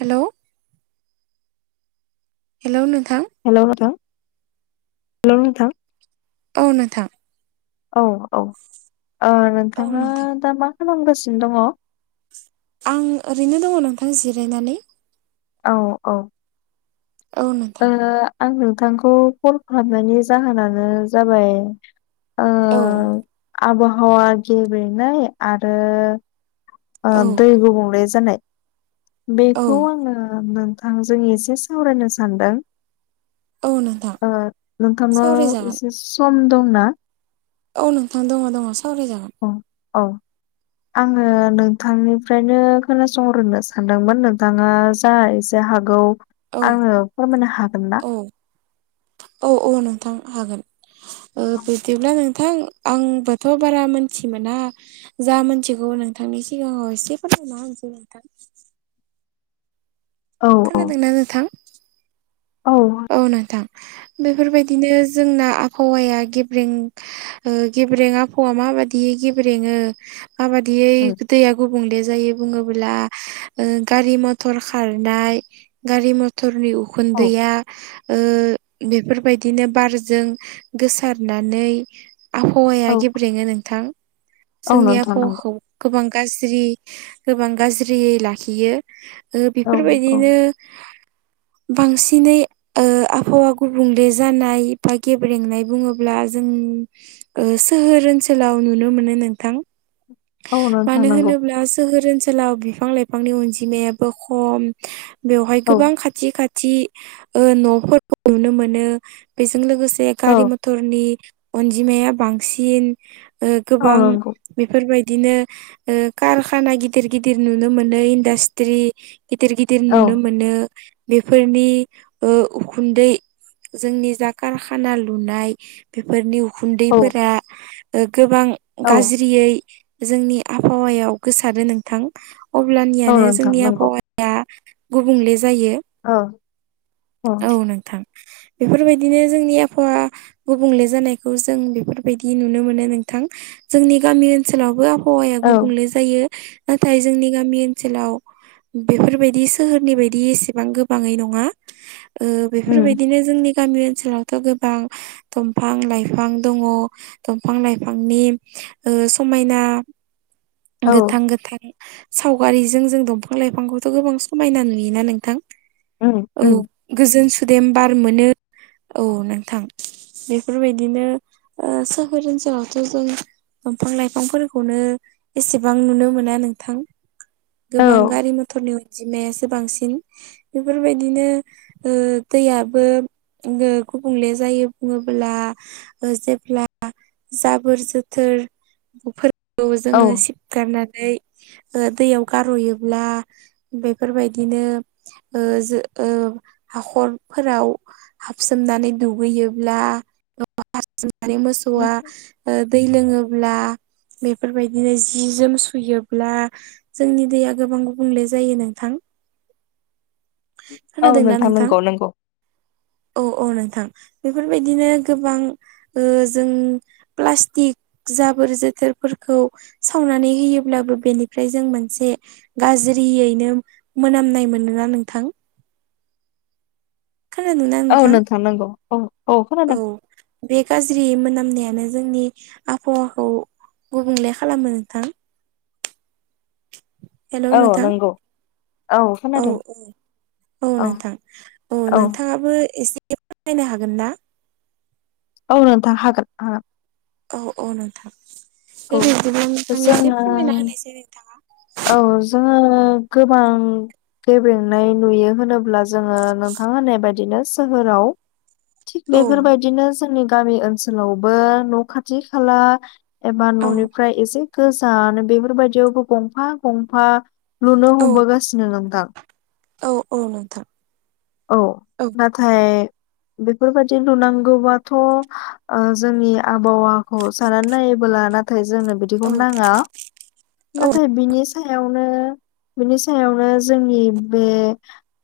Hello hello नोंथां hello नोंथां hello नोंथां औ नोंथां औ औ ओ औ नोंथाङा नोंथां दा मा खालामगासिनो दङ? आं ओरैनो दङ नोंथां जिरायनानै। औ औ औ नोंथां आं नोंथांखौ कल खालामनायनि जाहोनानो जाबाय ओ औ आबहावा गेब्रेंनाय आरो ओ औ दै गुबुंले जानाय औ बेखौ आङो नोंथांजों एसे सावरायनो सानदों। औ नोंथां ओ नोंथांनाव सावरायजागोन एसे सम दंना औ नोंथां दङ दङ सावरायजागोन अ अ आङो नोंथांनिफ्रायनो खोनासंहरनो सानदोंमोन नोंथाङा जा जा हागौ औ आङो फोरमायनो हागोन ना? औ औ औ नोंथां हागोन ओ औ बिदिब्ला नों थां आंबोथ' बारा मोनथि मोना जा मोनथिगौ नोंथांनि सिगाङाव एसे फैरमायना होनसै नोंथां औ खोनादों ना नोंथां? औ औ नोंथां बेफोरबायदिनो जोंना आबहावाया गेब्रें ओ गेब्रें आबहावा माबाददियै गेब्रेङो माबायदियै दैया गु गुबुंले जायो बुङोब्ला ओ गारि मटर खारनाय गारि मटरनि औ उखुन्दैया ओ‌ बेफोरबायदिनो बारजों गोसारनानै आबहावाया औ गेब्रेङो नोंथां औ जोंनि नोंथां नंगौ आबहावाखौ गोबां गाज्रि गोबां गाज्रियै लाखियो औ औ बेफोरबायदिनो बांसिनै ओ आबहावा गुबुंले जानाय बा गेब्रेंनाय बुङोब्ला जों ओ सोहोर ओनसोलाव नुनो मोनो नोंथां औ नोंथां मानो नंगौ होनोब्ला सोहोर ओनसोलाव बिफां लाइफांनि अनजिमायाबो खम बेवहाय औ गोबां खाथि खाथि ओ न'फोरखौ नुनो मोनो बेजों लोगोसे बे औ गारि मटरनि अनजिमाया बांसिन ओ औ गोबां नंगौ बेफोरबायदिनो ओ कारखाना गिदिर गिदिर नुनो मोनो इडासत्रि गिदिर गिदिर नुनो औ मोनो बेफोरनि ओ उखुन्दै जोंनि जा कारखाना लुनाय बेफोरनि औ गुन्दैफोरा ओ गोबां औ गाज्रियै जोंनि आबहावायाव गोसारो नोंथां औ अब्लानियानो नोंथां जोंनि नंगौ आबहावा या गुबुंले जायो अ औ नोंथां बेफोरबायदिनो जोंनि आबहावा गुबुंले जानायखौ जों बेफोरबायदि नुनो मोनो नोंथां जोंनि गामि ओनसोलावबो आबहावाया औ गुबुंले जायो नाथाय जोंनि गामि ओनसोलाव बेफोरबायदि सोहोरनि बायदि एसेबां गोबाङै नङा ओ उम बेफोरबायदिनो जोंनि गामि ओनसोलावथ' गोबां दंफां लाइफां दङ दंफां लाइफांनि ओ समायना औ गोथां गोथां सावगारिजों जों दंफां लाइफांखौथ' गोबां समायना नुयोना नोंथां उम औ उम गोजोन सुदेम बार मोनो औ नोंथां बेफोरबायदिनो ओ सोहोर ओनसोलावथ' जों दंफां लाइफांफोरखौनो एसेबां नुनो मोना नोंथां औ गोबां गारि मथरनि अनजिमायासो बांसिन बेफोरबायदिनो ओ दैयाबो गुबुंले जायो बुङोब्ला ओ जेब्ला जाबोर जोथोरफोरखौ जोङो औ सिब गारनानै ओ दैयाव गारह'योब्ला बेफोरबायदिनो ओ जों हाखरफोराव हाबसोमनानै दुगैयोब्ला [unintelligible] हारसिंनानै मोसौआ ओ दै लोङोब्ला बेफोरबायदिनो जि जोम सुयोब्ला जोंनि दैया गोबां गुबुंले जायो नोंथां औ नोंथां नंगौ नंगौ औ औ नोंथां बेफोरबायदिनो गोबां ओ जों प्लास्टिक जाबोर जोथोरफोरखौ सावनानै होयोब्लाबो बेनिफ्राय जों मोनसे गाज्रियैनो मोनामनाय मोनो ना नोंथां खोनादोंना नोंथां जानांगौ अ औ बे गाज्रि मोनामनायानो जोंनि आबहावाखौ गुबुंले खालामो नोंथां। हेलौ औ नोंथां नंगौ। औ औ औ नोंथां औ नोंथाङाबो एसे फोरमायनो हागोन ना? औ नोंथां हागोन हागोन औ औ नोंथां दे हागोन बे बिदिनो औ नोंथां एसे जोङो फोरमायना होनायसै नोंथाङा‌ औ जोङो गोबां गेब्रेंनाय नुयो होनोब्ला जोङो नोंथां होननाय बायदिनो सोहोराव थिग औ बेफोरबायदिनो जोंनि गामि ओनसोलावबो न' खाथि खाला एबा न'नि औ फ्राय एसे गोजान बेफोरबायदियावबो गंफा गंफा लुनो औ हमबोगासिनो नोंदां औ औ नोंथां औ ना थाय बेफोरबायदि नुनांगौबाथ' जोंनि आबहावाखौ सानानानै नायो बोला नाथाय जोंनो औ बिदिखौ नाङा औ नाथाय बिनि सायावनो बिनि सायावनो जोंनि बे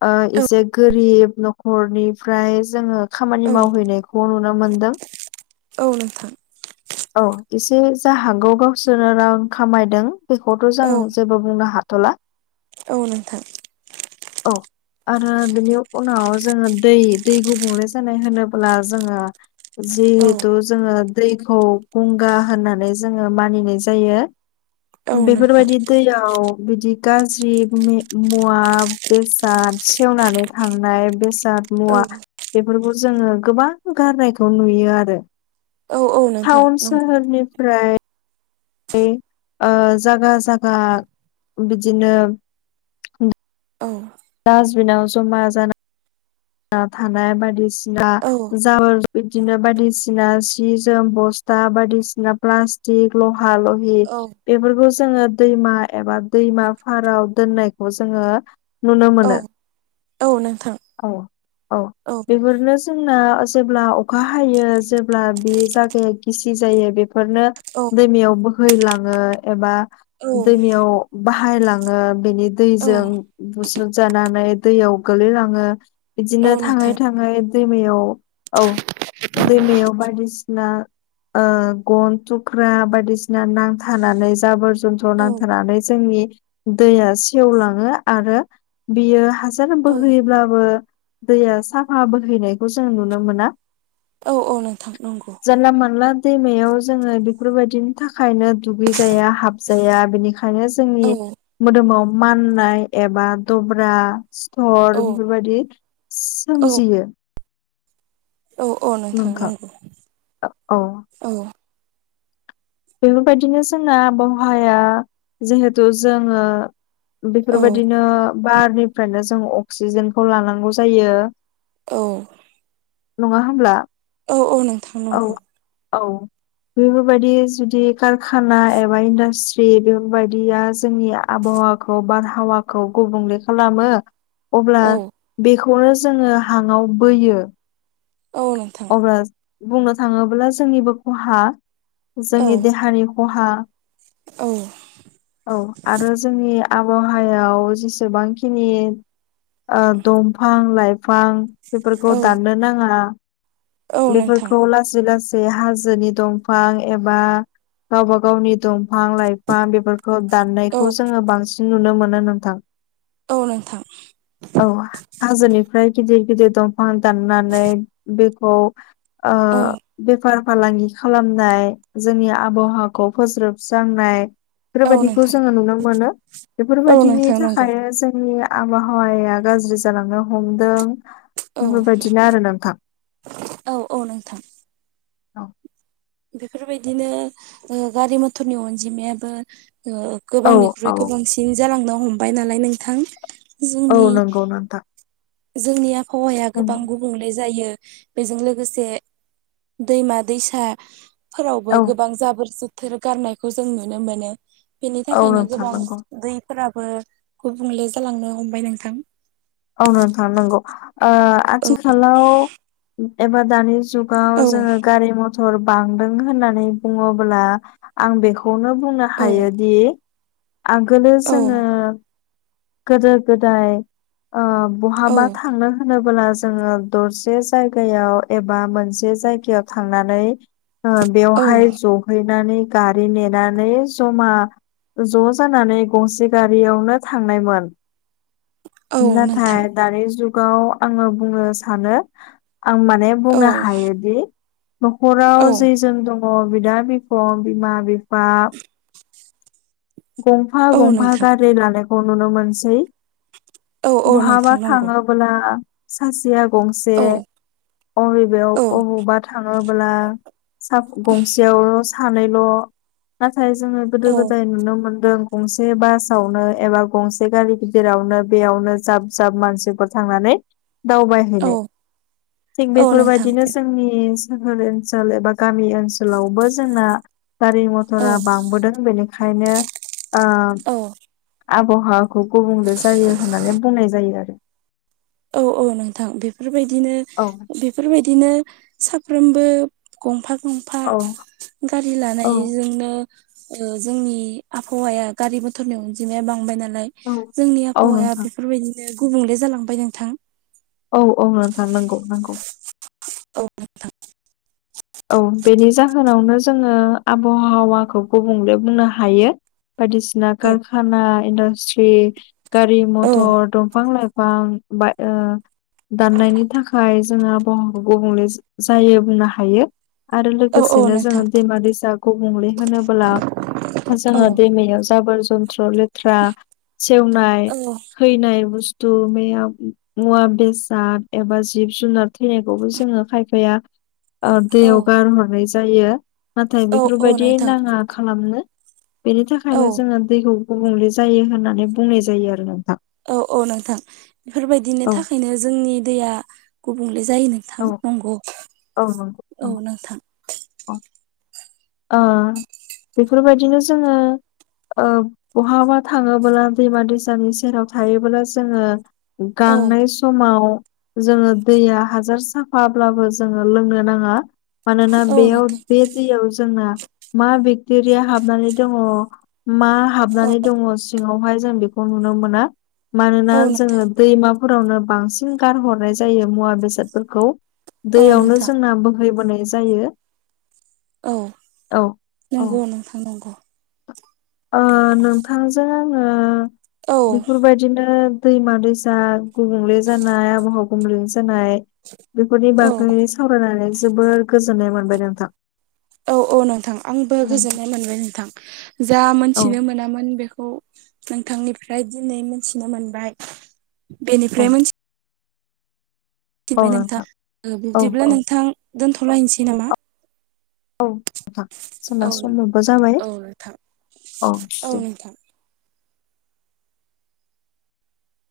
ओ औ इसे गोरिब न'खरनिफ्राय जोङो। खामानि औ मावहैनायखौ नुनो मोनदों। औ नोंथां औ एसे जा हागौ गावसोरनो रां खामायदों। बेखौथ' जों औ जेबो बुंनो हाथ'ला औ नोंथां औ आरो बिनि उनाव जोङो दै दै गुबुंले जानाय होनोब्ला जोङो औ जिहेथु जोङो दैखौ गंगा होननानै जोङो मानिनाय जायो। औ बेफोर नोंथां बायदि दैयाव गाज्रि मुवा बेसाद सेवनानै थांनाय बेसाद मुवा औ बेफोरखौ जोङो गोबां गारनायखौ नुयो आरो औ औ नोंथां टाउन नंगौ सोहोरनिफ्राय बे ओ जायगा जायगा बिदिनो औ डास्टबिनाव जमा जाना थानाय बायदिसिना औ जाबोर बिदिनो बायदिसिना सि जोम बस्था बायदिसिना प्लास्टिक लहा ल हि औ बेफोरखौ जोङो दैमा एबा दैमा फाराव दोननायखौ जोङो नुनो औ मोनो। औ नोंथां। औ औ बेफोरनो जोंना जेब्ला अखा हायो जेब्ला बे जागाया गिसि जायो बे बेफोरनो औ दैमायाव बोहैलाङो एबा औ दैमायाव बाहायलाङो बेनि औ दैजों बुस्रुबजानानै दैयाव गोलैलाङो। औ बिदिनो थाङै नोंथां थाङै दैमायाव औ दैमायाव बायदिसिना ओ गन थुख्रा बायदिसिना नांथानानै जोबोर जन्थ्र औ नांथानानै जोंनि दैया सेवलाङो आरो बियो हा माने बोहैयोब्लाबो दैया साफा बोहैनायखौ जों नुनो मोना। औ औ नोंथां नंगौ। जानला मोनला दैमायाव जोङो बेफोरबायदिनि थाखायनो दुगैजाया हाबजाया बेनिखायनो जोंनि औ मोदोमाव माननाय एबा दब्रा सिथर औ बेफोरबायदि औ सोमजियो। औ औ नोंथां नांगौ औ। बेफोरबायदिनो जोंना आबहावाया जिहेथु जोङो औ बेफोरबायदिनो बारनिफ्रायनो जों अक्सिजेनखौ लानांगौ जायो। औ नङा होमब्ला? औ औ नोंथां औ नंगौ। औ बेफोरबायदि जुदि कारखाना एबा इन्डास्ट्रि बेफोरबायदिया जोंनि आबहावाखौ बारहावा खौ गुबुंले खालामो अब्ला औ बेखौनो जोङो हाङाव बोयो। औ नोंथां। ओ बुंनो थाङोब्ला जोंनिबो खहा औ जोंनि देहानि खहा। औ औ आरो जोंनि आबहावायाव जेसेबांखिनि ओ दंफां लाइफां बेफोरखौ औ दाननो नाङा। औ नोंथां बेफोरखौ लासै लासै हाजोनि दंफां एबा गावबा गावनि दं फां लाइफां बेफोरखौ औ दाननायखौ जोङो बांसिन नुनो मोनो नोंथां। औ नोंथां। औ हाजोनिफ्राय गिदिर गिदिर दंफां दाननानै बेखौ ओ औ बे बेफार फालांगि खालामनाय जोंनि आबहावाखौ फोज्रोबस्रांनाय औ बेफोरबायदिखौ नोंथां जोङो नुनो मोनो औ बेफोरबायदिनि नोंथां नंगौ थाखाय जोंनि आबहावाया गाज्रि जालांनो हमदों। औ बेफोरबायदिनो आरो औ औ नोंथां। औ बेफोरबायदिनो ओ गारि मथरनि अनजिमायाबो ओ औ गोबांनिख्रुइ औ गोबांसिन जालांनो हमबाय नालाय नोंथां औ जोंनि नंगौ नोंथां। जोंनि आबहावाया गोबां नंगौ गु बुंले जायो बेजों लोगोसे दैमा दैसा फोरावबो औ गोबां जाबोर जोथोर गारनायखौ जों नुनो मोनो। बेनि औ थाखायनो नोंथां गोबां नंगौ दैफोराबो गुबुंले जालांनो हमबाय नोंथां। औ नोंथां नोंगौ ओ आथिखालाव एबा दानि जुगाव औ जोङो गारि म थर बांदों होननानै बुङोब्ला आं बेखौनो बुंनो औ हायोदि आगोलो औ जोङो गोदो गोदाय ओ औ बहाबा थांनो होनोब्ला जोङो दरसे जायगायाव एबा मोनसे जायगायाव थांनानै औ बेवहाय जहैनानै गारि नेनानै जमा ज' जानानै गंसे गारियावनो थांनायमोन औ नोंथां नाथाय दानि जुगाव आङो बुंनो सानो आं माने औ बुंनो हायोदि न'खराव औ जै जोन दङ बिदा बिफं बिमा बिफा बा गंफा औ गंफा नोंथां गारि लानाय खौ नुनो मोनसै औ औ बहाबा नोंथां नंगौ थाङोब्ला सासेया गंसे औ अबेबायाव औ अबेबा थाङोब्ला गंसेयावल' सानैल' नाथाय जोङो गोदो औ गोदाय नुनो मोनदों गंसे बासावनो एबा गंसे गारि गिदिरावनो बेयावनो जाब जाब मानसिफोर थांनानै दावबाय औ थिग औ नोंथां बेफोरबायदिनो जोंनि सोहोर ओनसोल एबा गामि ओनसोलावबो जोंना गारि औ मथरा बांबोदों बेनिखायनो ओंखायनो औ आबहावाखौ गुबुंले जायो होननानै बुंनाय जायो आरो औ औ नोंथां बेफोरबायदिनो बेफोरबायदिनो साफ्रोमबो गंफा गंफा औ गारि औ लानायजोंनो जोंनि आबहावाया गारि मथरनि अनजिमाया बांबाय नालाय औ जोंनि औ आबहावाया नोंथां बेफोरबायदिनो गुबुंले जालांबाय नोंथां औ औ नोंथां नंगौ नंगौ औ नोंथां औ बेनि जाहोनावनो जोङो आबहावाखौ गुबुंले बुंनो हायो बायदिसिना औ कारखाना इन्डासट्रि गारि औ मथर दंफां लाइफां दाननायनि थाखाय जोङो आबहावाखौ गुबुंले जायो बुंनो हायो आरो औ औ लोगोसेनो नोंथां जोङो दैमा दैसा गुबुंले होनोबोला औ जोङो दैमायाव जाबोर जन्थ्र लेथ्रा सेवनाय औ थैनाय बुस्थु बेयाव मुवा बेसाद एबा जिब जुनार थैनायखौबो जोङो खायफाया दैयाव औ गारहरनाय जायो नाथाय औ औ बेफोरबायदि नोंथां नाङा खालामनो बेनि थाखायनो औ जोङो दैखौ गुबुंले जायो होननानै बुंनाय जायो आरो नोंथां औ औ नोंथां बेफोरबायदिनि औ थाखायनो जोंनि दैया गुबुंले जायो औ नोंथां नंगौ नंगौ औ नंगौ नोंथां औ ओ बेफोरबायदिनो जोङो ओ बहाबा थाङोबोला दैमा दैसानि सेराव थायोबोला जोङो औ गांनाय स समाव जोङो दैया हाजार साफाब्लाबो जोङो लोंनो नाङा मानोना औ बेयाव नोंथां बे दैयाव जोंना मा बेक्टेरिया हाबनानै दङ मा औ हाबनानै दङ सिङावहाय जों बेखौ नुनो मोना मानोना औ नोंथां जोङो दैमाफोरावनो बांसिन गारहरनाय जायो मुवा बेसादफोरखौ औ दैयावनो नोंथां जोंना बोहैबोनाय जायो औ औ नंगौ नोंथां नंगौ ओ नोंथांजों आङो औ बेफोरबायदिनो दैमा दैसा गुबुंले जानाय आबहावा गुबुंले जानाय बेफोरनि औ बागै सावरायनानै जोबोर गोजोननाय मोनबाय नोंथां औ औ नोंथां आंबो गोजोननाय मोनबाय नोंथां जा औ मोनथिनो मोनामोन बेखौ नोंथांनिफ्राय दिनै मोनथिनो मोनबाय औ बेनिफ्राय मोनसे मिनथिबाय नोंथां औ बिब्दिब्ला औ नोंथां दोनथ'लायनोसै नामा औ नोंथां जोंना औ समाबो जाबाय औ नोंथां औ दे